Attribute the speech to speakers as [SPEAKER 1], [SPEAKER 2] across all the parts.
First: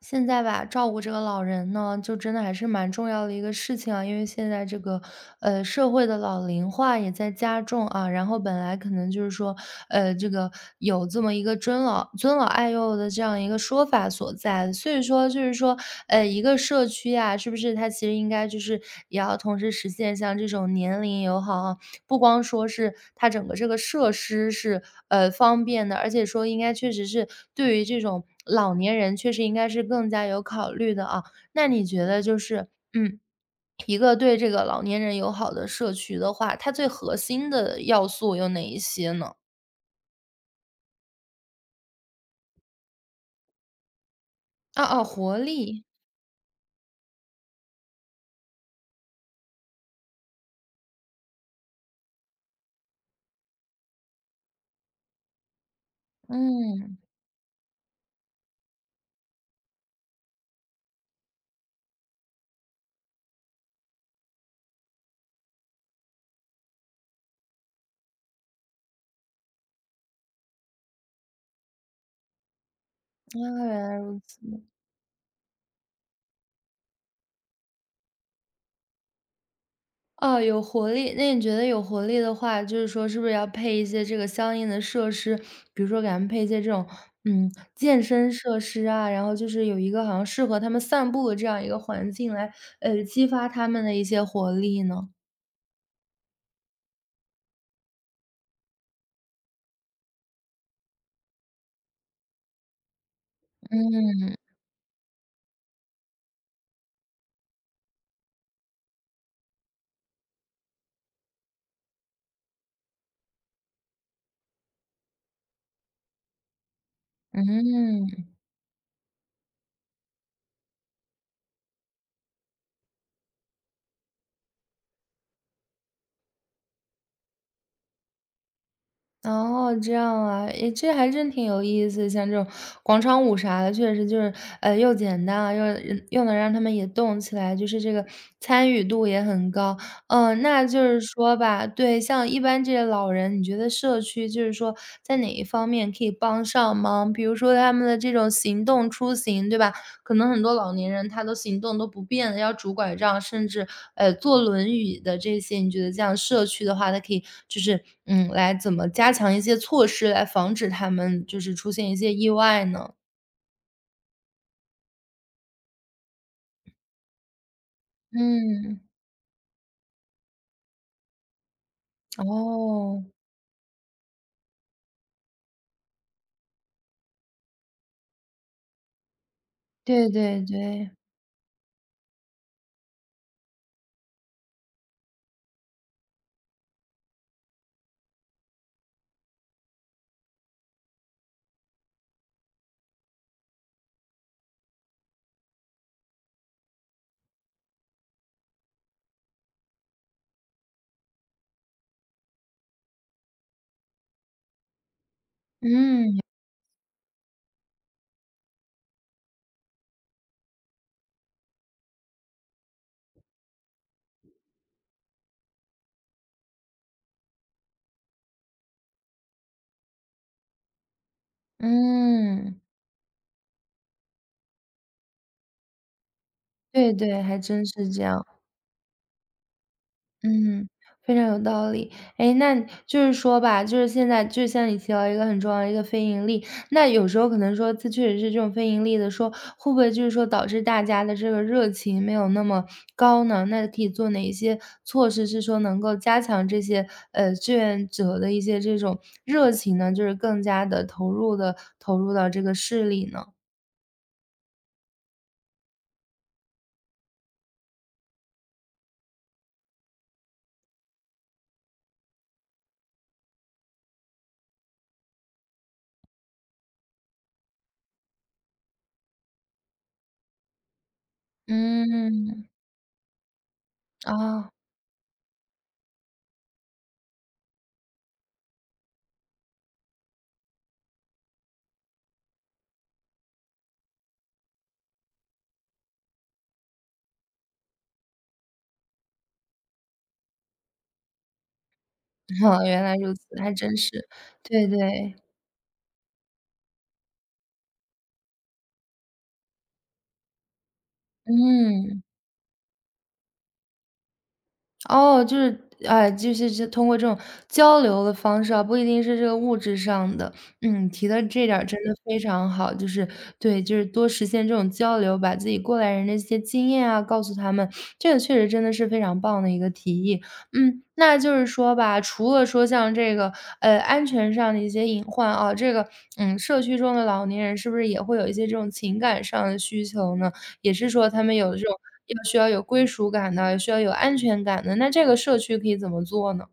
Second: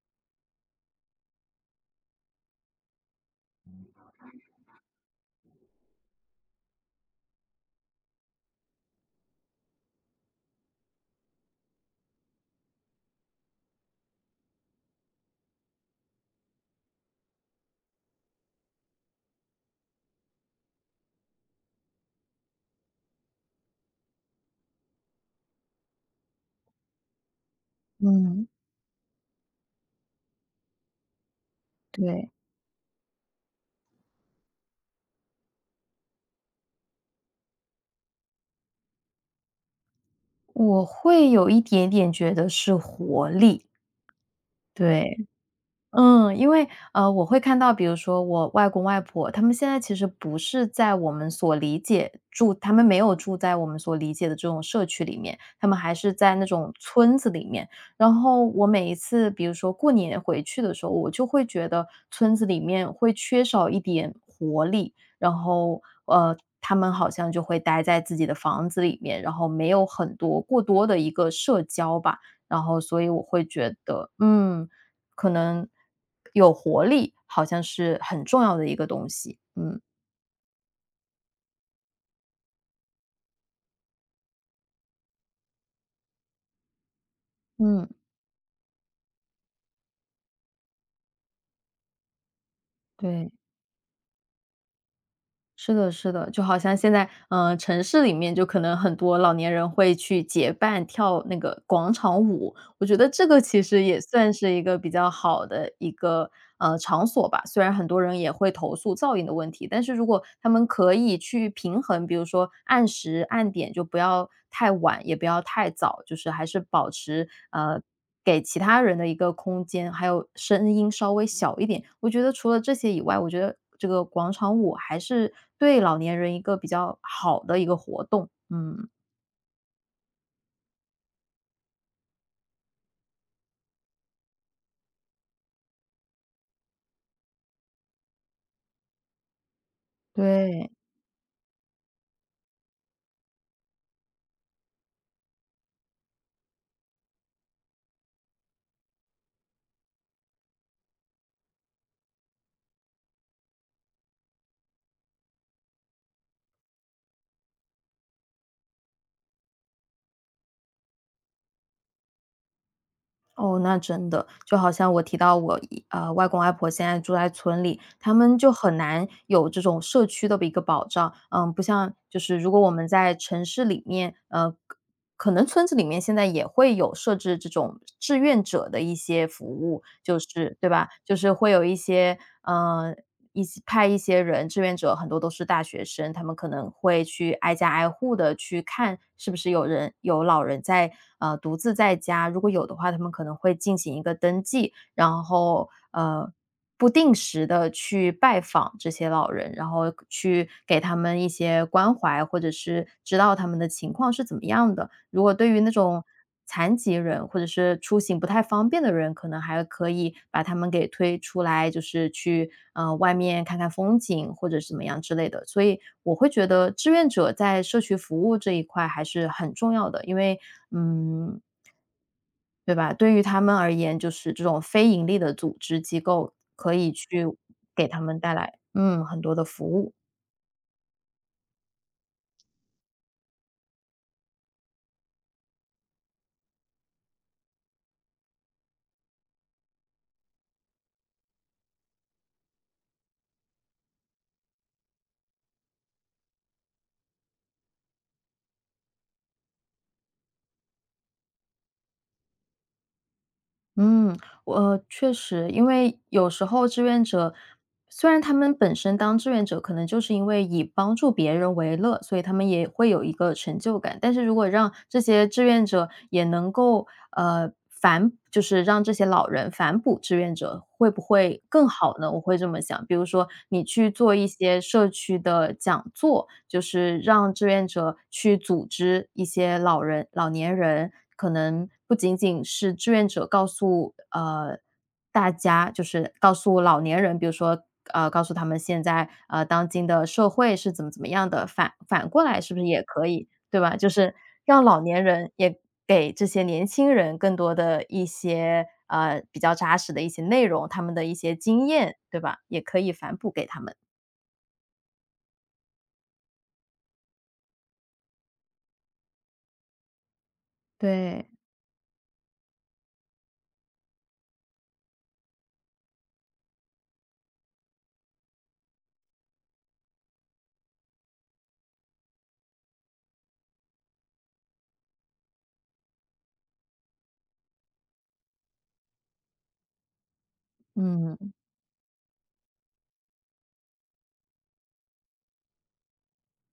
[SPEAKER 1] 现在吧，照顾这个老人呢，就真的还是蛮重要的一个事情啊。因为现在这个社会的老龄化也在加重啊，然后本来可能就是说，这个有这么一个尊老爱幼的这样一个说法所在，所以说就是说，一个社区啊，是不是它其实应该就是也要同时实现像这种年龄友好啊不光说是它整个这个设施是，方便的，而且说应该确实是对于这种
[SPEAKER 2] 嗯，
[SPEAKER 1] 老年人确实应该是更加有考虑的啊。那你觉得
[SPEAKER 2] 对，
[SPEAKER 1] 就是，一个对这个老年人友好的社区的话，它最核心的要素有哪一些呢？
[SPEAKER 2] 我会有一点点觉得是活力，
[SPEAKER 1] 啊啊，
[SPEAKER 2] 对。
[SPEAKER 1] 活力，
[SPEAKER 2] 我会看到，比如说我外公外婆，他们现在其实不是在我们所理解住他们没有住在我们所理解的这种社区里面，他们还是在那种
[SPEAKER 1] 嗯，啊，
[SPEAKER 2] 村子里面。然后我每一次，比如说过年回去的时候，我就会觉得村子里面会缺少一点活力，然后，他们好像就会待在自己的房子里面，然后没有很多过多的一个社交吧。然后所以我会
[SPEAKER 1] 原
[SPEAKER 2] 觉
[SPEAKER 1] 来
[SPEAKER 2] 得，
[SPEAKER 1] 如此。
[SPEAKER 2] 可能有活力，好像是很重要的一个东西，嗯。
[SPEAKER 1] 哦，有活力。那你觉得有活力的话，就是说是不是要配一些这个相应的设施？比如说给他们配一些这种，
[SPEAKER 2] 嗯，
[SPEAKER 1] 健身设施啊，然后就是有一个好像适合他们散步的这样一个环境来，激
[SPEAKER 2] 对，
[SPEAKER 1] 发他们的一些活力呢？
[SPEAKER 2] 是的，是的，就好像现在，嗯，城市里面就可能很多老年人会去结伴跳那个广场舞，我觉得这个其实也
[SPEAKER 1] 嗯
[SPEAKER 2] 算是一个比较好的一个，场所吧。虽然很多人也会投诉噪音的问题，但是如果他们可以去平衡，比如说按时按点，就不要太晚，也不要太早，就是还是保持，
[SPEAKER 1] 嗯。
[SPEAKER 2] 给其他人的一个空间，还有声音稍微小一点。我觉得除了这些以外，我觉得这个广场舞还是对老年人一个比较好的一个活动，嗯。
[SPEAKER 1] 哦，这样啊，诶，这还真挺有意思。像这种广场舞啥的，确实就是，又简单啊，又能让他们也动起来，就是这个参与度也很高。嗯，那
[SPEAKER 2] 对。
[SPEAKER 1] 就是说吧，对，像一般这些老人，你觉得社区就是说在哪一方面可以帮上忙？比如说他们的这种行动出行，对吧？可能很多老年人他都行动都不便了，要拄拐杖，甚至，坐轮椅的这些，你觉得这样社区的话，它可以就是，来怎么加强一些措施来防止他们就是出现一些意外呢？
[SPEAKER 2] 哦，那真的，就好像我提到我一呃，外公外婆现在住在村里，他们就很
[SPEAKER 1] 嗯，
[SPEAKER 2] 难有这种社区的一个保障。嗯，不像就是如果我们
[SPEAKER 1] 哦，
[SPEAKER 2] 在城市里面，可能村子里面现在也会有设置这种志愿者的一些服务，
[SPEAKER 1] 对
[SPEAKER 2] 就
[SPEAKER 1] 对
[SPEAKER 2] 是对吧？
[SPEAKER 1] 对，
[SPEAKER 2] 就是会有一些，呃，一起派一些人，志愿者很多都是大学生，他们可能会去挨家挨户的去看是不是有人有老人在，独自在家，如果有的话，他们可能会进行一个登记，然后不定时的去拜访这些老人，然后去给他们一些关怀，或者是知道他们的情况是怎么样的。如果对于那种
[SPEAKER 1] 嗯，
[SPEAKER 2] 残疾人或者是出行不太方便的人，可能还可以把他们给推出来，就是去外面看看风景或者是怎么样之类的。所以我会觉得志愿者在社区服务这一块还是很重要的，因为嗯，
[SPEAKER 1] 嗯，
[SPEAKER 2] 对吧？对于他们而言，就是这种非盈利的组织机构可以
[SPEAKER 1] 对对，
[SPEAKER 2] 去
[SPEAKER 1] 还真
[SPEAKER 2] 给
[SPEAKER 1] 是
[SPEAKER 2] 他
[SPEAKER 1] 这
[SPEAKER 2] 们
[SPEAKER 1] 样。
[SPEAKER 2] 带来嗯，很多的服务。
[SPEAKER 1] 嗯，非常有道理。哎，那就是说吧，就是现在就像你提到一个很重要的一个非盈利，那有时候可能说这确实是这种非盈利的说，会不会就是说导致大家的这个热情没有那么高呢？那可以做哪一些措施是说能够加强这些，志愿者的一些这种热情呢？就是更加的投入到这个事里呢？
[SPEAKER 2] 嗯，我确实，因为有时候志愿者虽然他们本身当志愿者，可能就是因为以帮助别人为乐，所以他们也会有一个成就感。但是如果让这些志愿者也能够，就是让这些老人反哺志愿者，会不会更好呢？我会
[SPEAKER 1] 嗯，
[SPEAKER 2] 这么想。比如说你去做一
[SPEAKER 1] 哦，
[SPEAKER 2] 些社区的讲座，就是让志愿者去组织一些老年人，可能不仅仅是志愿者告诉，大家就是告诉老年人，比如说，告诉他们现在，当今的社会是怎么怎么样的，反反过来是不 是
[SPEAKER 1] 原
[SPEAKER 2] 也
[SPEAKER 1] 来
[SPEAKER 2] 可
[SPEAKER 1] 如
[SPEAKER 2] 以，
[SPEAKER 1] 此，还
[SPEAKER 2] 对
[SPEAKER 1] 真
[SPEAKER 2] 吧？就
[SPEAKER 1] 是。
[SPEAKER 2] 是让
[SPEAKER 1] 对
[SPEAKER 2] 老年
[SPEAKER 1] 对，
[SPEAKER 2] 人也给这些年轻人更多的一些，比较扎实的一些内容，他们的一些经验，
[SPEAKER 1] 嗯。
[SPEAKER 2] 对吧？也可以反哺给他们。
[SPEAKER 1] 哦，就是，哎，就是这通过这种交流的方式啊，不一定是这个物质上的。嗯，提的
[SPEAKER 2] 对。
[SPEAKER 1] 这点儿真的非常好，就是对，就是多实现这种交流，把自己过来人的一些经验啊，告诉他们，这个确实真的是非常棒的一个提议。嗯，那就是说吧，除了说像这个，安全上的一些隐患啊，这个，社区中的老年人是不是也会有一些这种情感上的需求呢？也是说他们
[SPEAKER 2] 嗯。
[SPEAKER 1] 有这种要需要有归属感的，需要有安全感的，那这个社区可以怎么做呢？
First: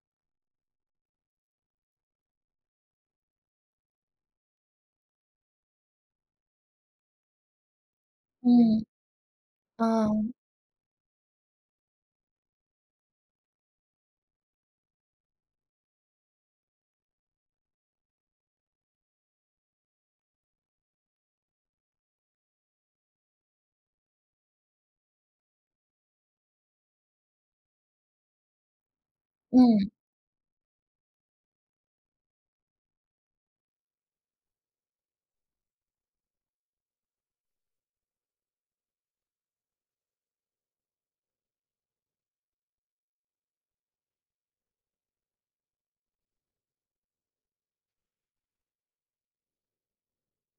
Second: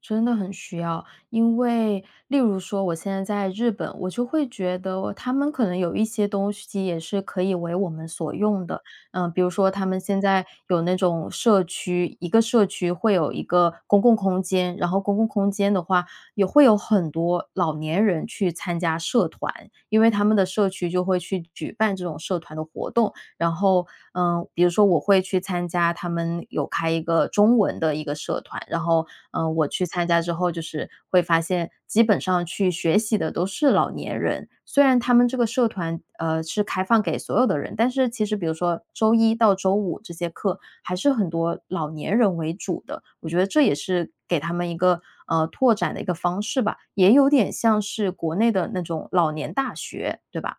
[SPEAKER 2] 真的很需要，因为例如说我现在在日本，我就会觉得他们可能有一些东西也是可以为我们所用的。
[SPEAKER 1] 嗯，
[SPEAKER 2] 嗯，比如说他们
[SPEAKER 1] 啊。
[SPEAKER 2] 现在有那种社区，一个社区会有一个公共空间，然后公共空间的话，也会有很多老年人去参加社团，因为他们的社区就会去举办这种社团的活动，然后，嗯，比如说我会去参加他们有开一个中文的一个社团，然后，嗯，我去
[SPEAKER 1] 嗯。
[SPEAKER 2] 参加之后，就是会发现基本上去学习的都是老年人。虽然他们这个社团，是开放给所有的人，但是其实比如说周一到周五这些课还是很多老年人为主的。我觉得这也是给他们一个，拓展的一个方式吧，也有点像是国内的那种老年大学，对吧？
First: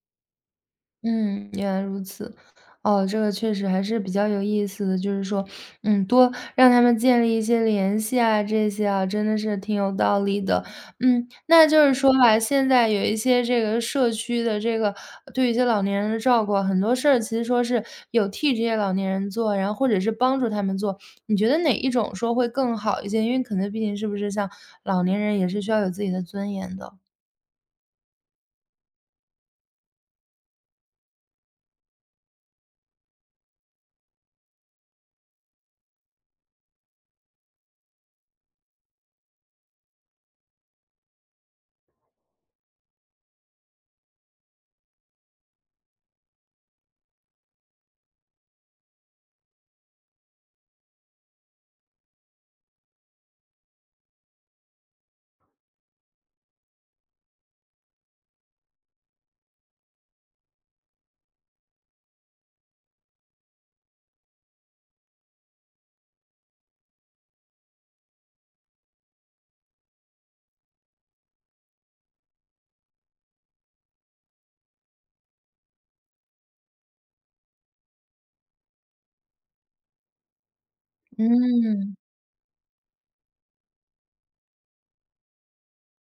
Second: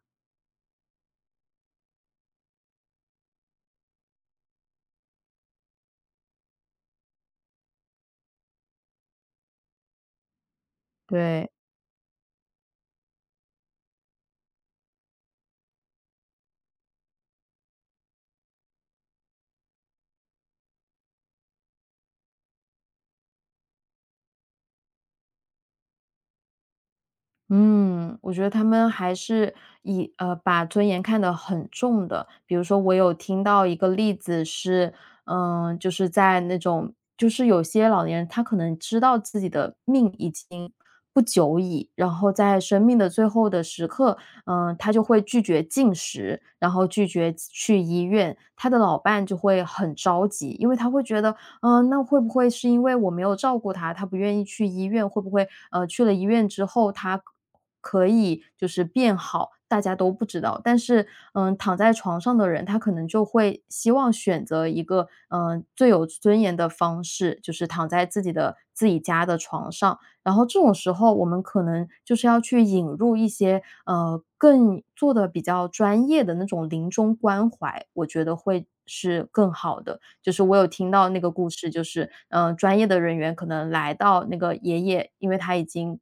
[SPEAKER 1] 嗯，原来如此。哦，这个确实还是比较有意思的，就是说，多让他们建立一些联系啊，这些啊，真的是挺有道理的。嗯，
[SPEAKER 2] 对，
[SPEAKER 1] 那就是说吧，现在有一些这个社区的这个对一些老年人的照顾啊，很多事儿其实说是有替这些老年人做，然后或者是帮助他们做。你觉得哪一种说会更好一些？因为可能毕竟是不是像老年人也是需要有自己的尊严的。
[SPEAKER 2] 嗯，我觉得他们还是把尊严看得很重的。比如说，我有听到一个例子是，嗯、就是在那种，就是有些老年人他可能知道自己的命已经不久矣，然后在生命的最后的时刻，嗯、他就会拒绝进食，然后拒绝去医院，他的老伴就会很着急，因为他会觉得嗯，那会不会是因为我没有照顾他，他不愿意去医院？会不会，去了医院之后，他可以就是变好，大家都不知道。但是，嗯，躺在床上的人，他可能就会希望选择一个，嗯、最有尊严的方式，就是躺在自己的自己家的床上。然后这种时候，我们可能就是要去引入一些，更做的比较专业的那种临终关怀，我觉得会是更好的。就是我有听到那个故事，就
[SPEAKER 1] 嗯，
[SPEAKER 2] 是，专业的人员可能来到那个爷爷，因为他已经，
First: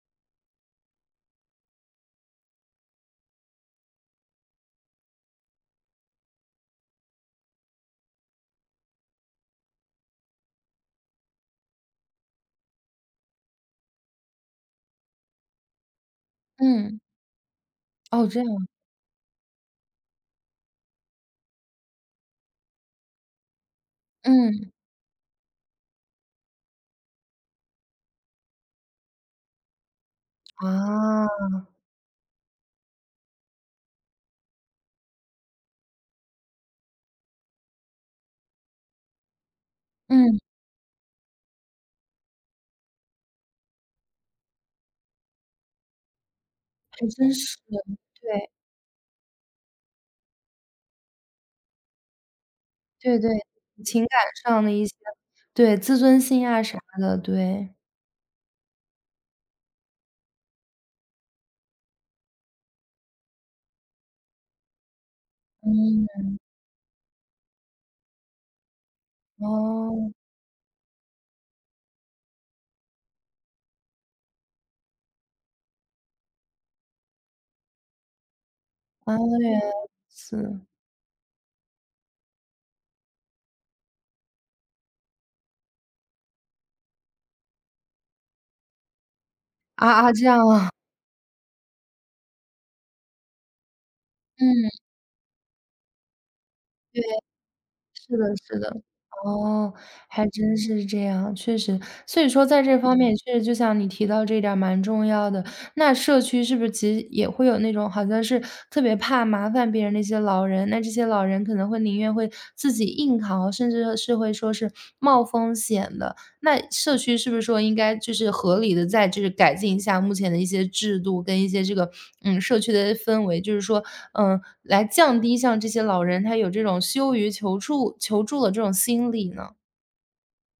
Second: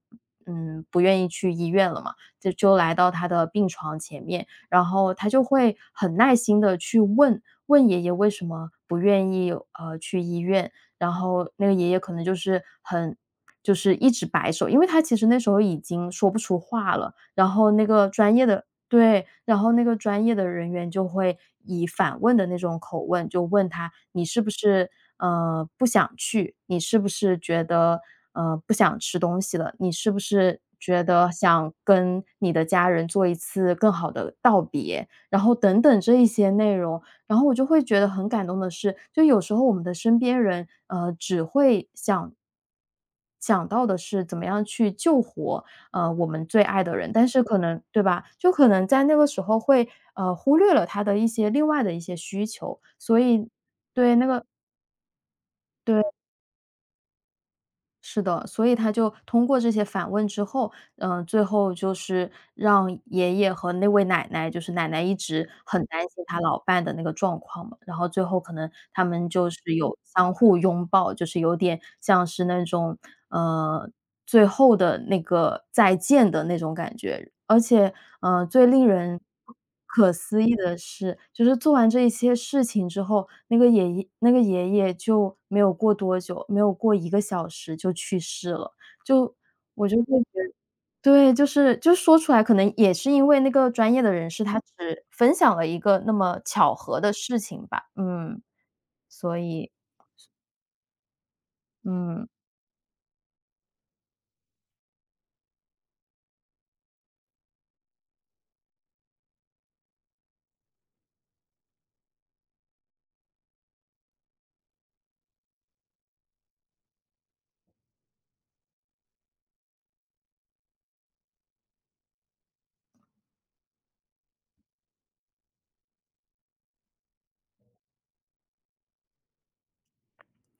[SPEAKER 2] 嗯，不愿意去医院了嘛，就来到他的病床前面，然后他就会很耐心的去问问爷爷为什么不愿意，去医院，然后那个爷爷可能就是一直摆手，因为他其实那时候已经说不出话
[SPEAKER 1] 嗯，
[SPEAKER 2] 了，然后那个
[SPEAKER 1] 哦，
[SPEAKER 2] 专
[SPEAKER 1] 这
[SPEAKER 2] 业的
[SPEAKER 1] 样，
[SPEAKER 2] 对，然后那个专业的人员就会以反问的那种口吻，就问他：“你是不
[SPEAKER 1] 嗯，
[SPEAKER 2] 是，不想去？你是不是觉得，不想吃东西了？你是不是觉得
[SPEAKER 1] 啊。
[SPEAKER 2] 想跟你的家人做一次更好的道别？”然后等等这一些内容。然后我就会觉得很感动的是，就有时候我们的身
[SPEAKER 1] 嗯，
[SPEAKER 2] 边人，只会想到的是怎么样去救活，我们最爱的
[SPEAKER 1] 还
[SPEAKER 2] 人，但
[SPEAKER 1] 真
[SPEAKER 2] 是
[SPEAKER 1] 是。
[SPEAKER 2] 可能对吧？
[SPEAKER 1] 对，
[SPEAKER 2] 就可能在那个时候会，忽略了他的一些另外的一些需求，
[SPEAKER 1] 对
[SPEAKER 2] 所
[SPEAKER 1] 对，
[SPEAKER 2] 以
[SPEAKER 1] 情
[SPEAKER 2] 对，
[SPEAKER 1] 感
[SPEAKER 2] 那个
[SPEAKER 1] 上的一些对，自
[SPEAKER 2] 对，
[SPEAKER 1] 尊心啊啥的，对。
[SPEAKER 2] 是的，所以他就通过这些反问之后，嗯，最后就是让爷爷和那位奶奶，就是奶奶一直很担
[SPEAKER 1] 嗯，
[SPEAKER 2] 心他老伴的那个状况嘛，然后最后可能他们就是有
[SPEAKER 1] 哦，
[SPEAKER 2] 相互拥抱，就是有点像是那种，呃，最后的那个再见的那种感觉。而且，最令
[SPEAKER 1] 啊，
[SPEAKER 2] 人
[SPEAKER 1] 原
[SPEAKER 2] 不
[SPEAKER 1] 来如
[SPEAKER 2] 可思议
[SPEAKER 1] 此。
[SPEAKER 2] 的是，就是做完这一些事情之后，那个爷爷就没有过多久，没有过1个小时就去世了。就
[SPEAKER 1] 啊
[SPEAKER 2] 我就会
[SPEAKER 1] 啊，这样
[SPEAKER 2] 觉
[SPEAKER 1] 啊，
[SPEAKER 2] 对，就是就说出来可能也是因为那个专业的人士，他
[SPEAKER 1] 嗯。
[SPEAKER 2] 只分享了一个那么巧合的事情吧。
[SPEAKER 1] 是的
[SPEAKER 2] 嗯，
[SPEAKER 1] 是的，
[SPEAKER 2] 所以
[SPEAKER 1] 哦，还真是这样，确实。所
[SPEAKER 2] 嗯。
[SPEAKER 1] 以说在这方面，确实就像你提到这一点儿蛮重要的。那社区是不是其实也会有那种好像是特别怕麻烦别人的一些老人，那这些老人可能会宁愿会自己硬扛，甚至是会说是冒风险的。那社区是不是说应该就是合理的在就是改进一下目前的一些制度跟一些这个，社区的氛围，就是说来降低像这些老人，他有这种羞于求助的这种心理呢？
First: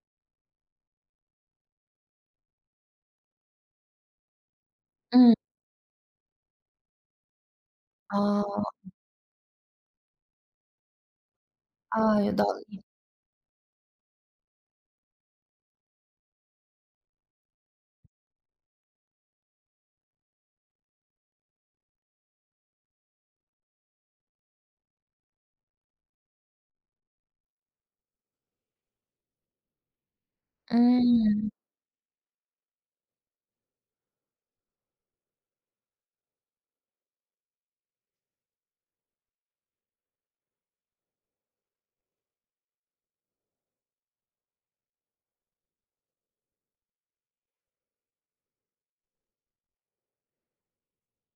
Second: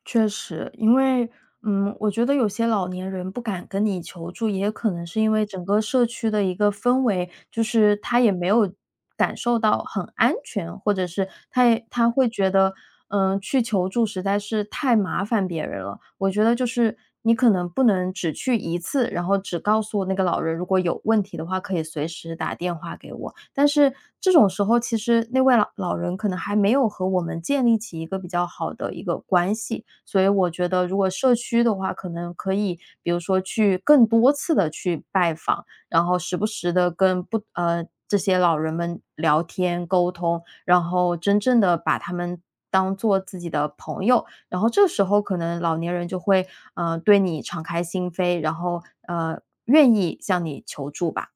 [SPEAKER 2] 确实，因为，嗯，我觉得有些老年人不敢跟你求助，也可能是因
[SPEAKER 1] 嗯。
[SPEAKER 2] 为整个社区的一个氛围，就是
[SPEAKER 1] 啊
[SPEAKER 2] 他也没有感受到很安全，或者是他
[SPEAKER 1] 啊，
[SPEAKER 2] 会
[SPEAKER 1] 有道
[SPEAKER 2] 觉得，
[SPEAKER 1] 理，
[SPEAKER 2] 去求助实在是太麻烦别人了。我觉得就是你可能不能只去一次，然后只告诉那个老人，如果有问题的话可以随时打电话给我，但是这种时候，其实那位老人可能还没有和我们建立起一个比较好的一个关系，所以我觉得如果社
[SPEAKER 1] 嗯。
[SPEAKER 2] 区的话，可能可以，比如说去更多次的去拜访，然后时不时的跟不呃，这些老人们聊天沟通，然后真正的把他们当做自己的朋友，然后这时候可能老年人就会，对你敞开心扉，然后，愿意向你求助吧，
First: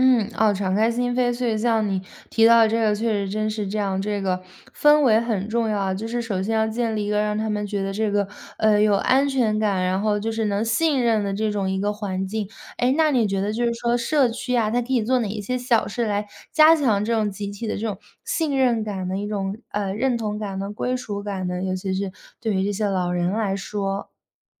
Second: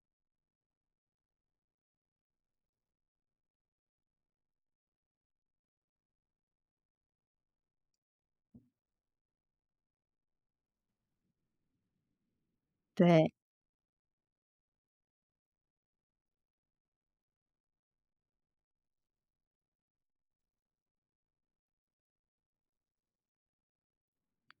[SPEAKER 1] 嗯，哦，敞开心扉，所以像你提到的这个，确实真是这样，这个氛围很重要啊。就是首先要建立一个让他们觉得这个有安全感，然后就是能信任的这种一个环境。哎，那你
[SPEAKER 2] 对。
[SPEAKER 1] 觉得就是说社区啊，它可以做哪一些小事来加强这种集体的这种信任感的一种认同感呢、归属感呢？尤其是对于这些老人来说，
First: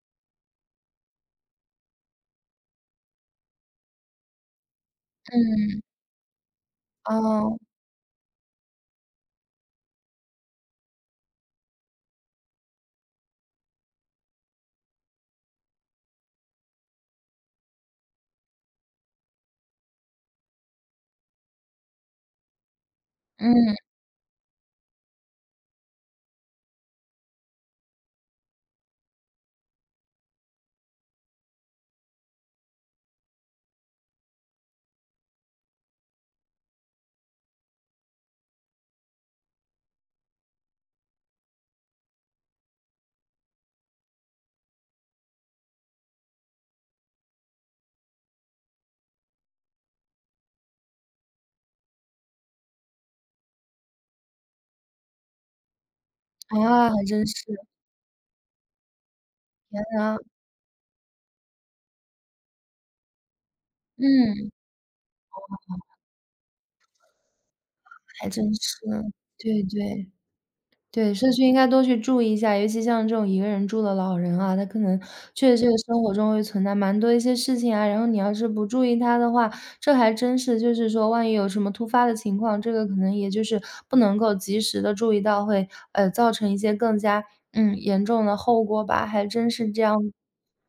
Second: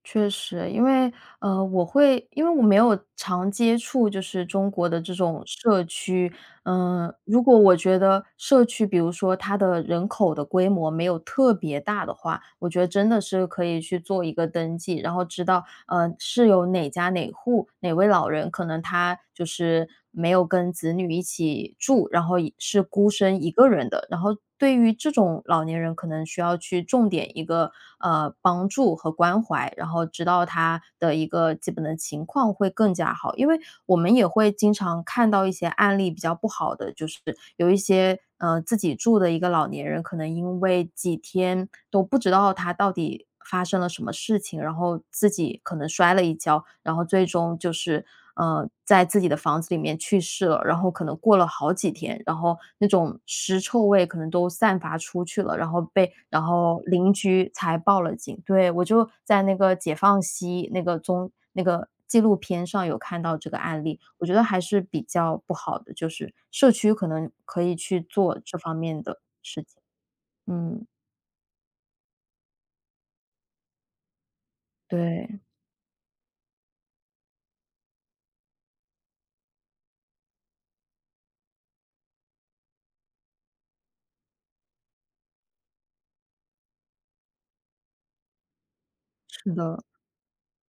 [SPEAKER 2] 确实，因为我会因为我没有常接触就是中国的这种
[SPEAKER 1] 嗯，
[SPEAKER 2] 社区，如
[SPEAKER 1] 哦，
[SPEAKER 2] 果我觉得社区，比如说它的人口的规模没有特别大的话，我觉得真的是可以去做一个登记，然后知道是有哪家哪户哪位老人，可能他就是没有跟子女一起住，然后是孤身一个
[SPEAKER 1] 嗯，
[SPEAKER 2] 人的，然后对于这种老年人，可能需要去重点一个帮助和关怀，然后知道他的一个基本的情况会更加好。因为我们也会经常看到一些案例比较不好的，就是有一些自己住的一个老年人，可能因为几天都不知道他到底发生了什么事情，然后自己可能摔了一跤，然后最终就是，在自己的房子里面去世了。然后可能过了好几天，然后那种尸臭味可能都散发出去了，然后
[SPEAKER 1] 啊，还
[SPEAKER 2] 邻
[SPEAKER 1] 真是
[SPEAKER 2] 居才报了警。对，我就在那个《解
[SPEAKER 1] 啊，
[SPEAKER 2] 放西》那个综那个纪录片上有看到这个案例，我觉得
[SPEAKER 1] 嗯。
[SPEAKER 2] 还是比较不好的，就是社区可能可以去
[SPEAKER 1] 还
[SPEAKER 2] 做
[SPEAKER 1] 真
[SPEAKER 2] 这方
[SPEAKER 1] 是，
[SPEAKER 2] 面的
[SPEAKER 1] 对
[SPEAKER 2] 事情。
[SPEAKER 1] 对，
[SPEAKER 2] 嗯，
[SPEAKER 1] 对，社区应该多去注意一下，尤其像这种一个人住的老人啊，他可能
[SPEAKER 2] 对，
[SPEAKER 1] 确实这个生活中会存在蛮多一些事情啊，然后你要是不注意他的话，这还真是就是说万一有什么突发的情况，这个可能也就是不能够及时的注意到，会，造成一些更加，严重的后果吧，还真
[SPEAKER 2] 是
[SPEAKER 1] 是这
[SPEAKER 2] 的，
[SPEAKER 1] 样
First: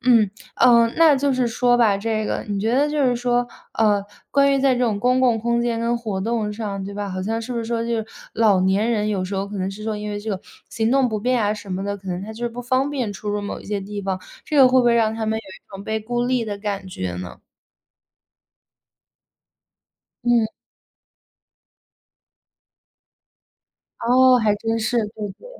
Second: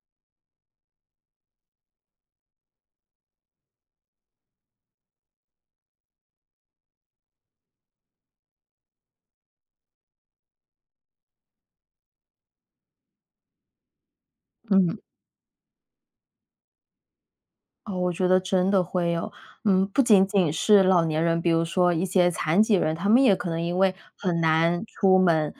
[SPEAKER 1] 嗯，嗯，那就是说吧，这个你觉得就是说，呃，关于在这种公共空间跟活动上，对吧？好像是不是说就是老年人有时候可能是说因为这个行动不便啊什么的，可能他就是不方便出入某一些地方，这个会不会
[SPEAKER 2] 嗯。
[SPEAKER 1] 让他们有一种被孤立的感觉呢？
[SPEAKER 2] 哦，我觉得真的会有。嗯，不仅
[SPEAKER 1] 嗯，
[SPEAKER 2] 仅是老年人，比如说一些残疾人，他们也可能因为
[SPEAKER 1] 哦，
[SPEAKER 2] 很
[SPEAKER 1] 还真
[SPEAKER 2] 难
[SPEAKER 1] 是，
[SPEAKER 2] 出
[SPEAKER 1] 对对，
[SPEAKER 2] 门，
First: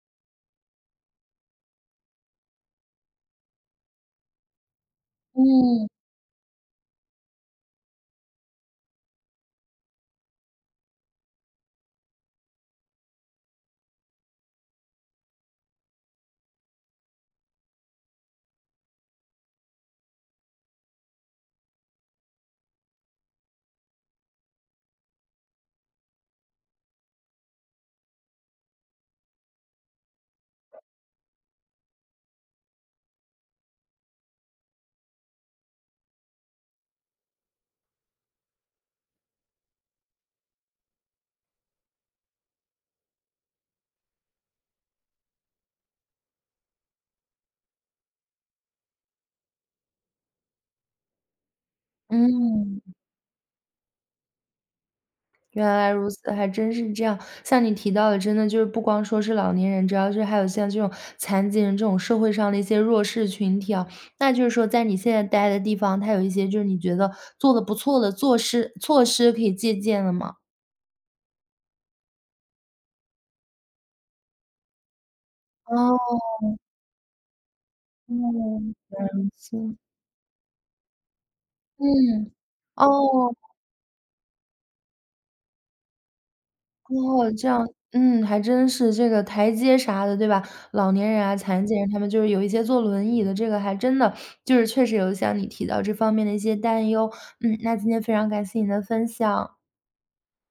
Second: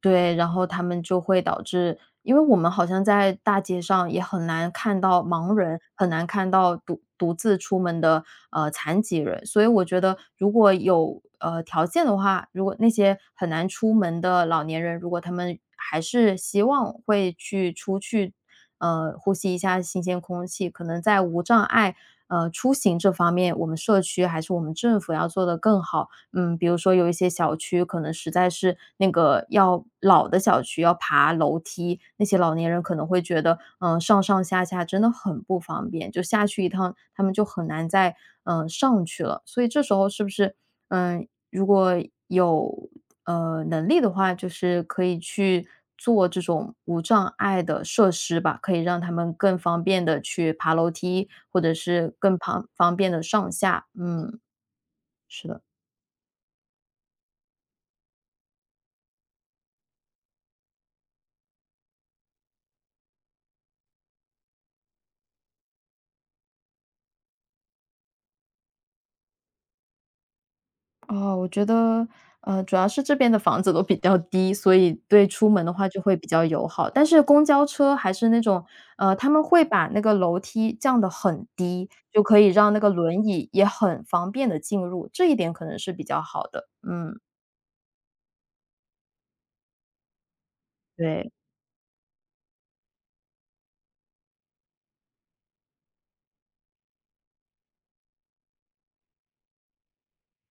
[SPEAKER 2] 对，然后他们就会导致因为我们好像在大街上也很难看到盲人，
[SPEAKER 1] 嗯，
[SPEAKER 2] 很难看到独自出门的，残疾人。所以我觉得如果有，条件的话，如果那些很难出门的老年人，如果他们还是希望会去出去呼吸一下新鲜空气。可能在无障碍，出行这方面，我们社区还是我们政府要做得更好。嗯，比如说有一些小区可能实在是那个要老的小区要爬楼梯，那些老年人可能会觉得，上上下下真的很不方便，就下去一趟，他们就很难再上去了。所以这时候是不是嗯、如果有能力的话，就是可以去做这种无障碍的设施吧，可以让他们更方便的去爬楼梯，或者是更旁
[SPEAKER 1] 嗯。
[SPEAKER 2] 方便的上下。嗯，是的。
[SPEAKER 1] 原来如此，还真是这样。像你提到的，真的就是不光说是老年人，主要是还有像这种残疾人这种社会上的一些弱势群体啊。那就是说，在你现在待的地方，它有一些就是你觉得做的不错的措施可以借鉴的吗？
[SPEAKER 2] 哦，我觉得，主要是这边的房子都比较低，所以对出门的话就会
[SPEAKER 1] 哦，
[SPEAKER 2] 比较友好。但是公交车还是那种，
[SPEAKER 1] 嗯，
[SPEAKER 2] 他们会
[SPEAKER 1] 行
[SPEAKER 2] 把那个楼梯降得很低，就
[SPEAKER 1] 嗯，
[SPEAKER 2] 可以让那个轮椅
[SPEAKER 1] 哦。
[SPEAKER 2] 也很方便的进入，这一点可能是比较好的。嗯。
[SPEAKER 1] 哦，这样，嗯，还真是这个台阶啥的，对吧？老年人
[SPEAKER 2] 对，
[SPEAKER 1] 啊、残疾人，他们就是有一些坐轮椅的，这个还真的就是确实有像你提到这方面的一些担忧。嗯，那今天非常感谢你的分享。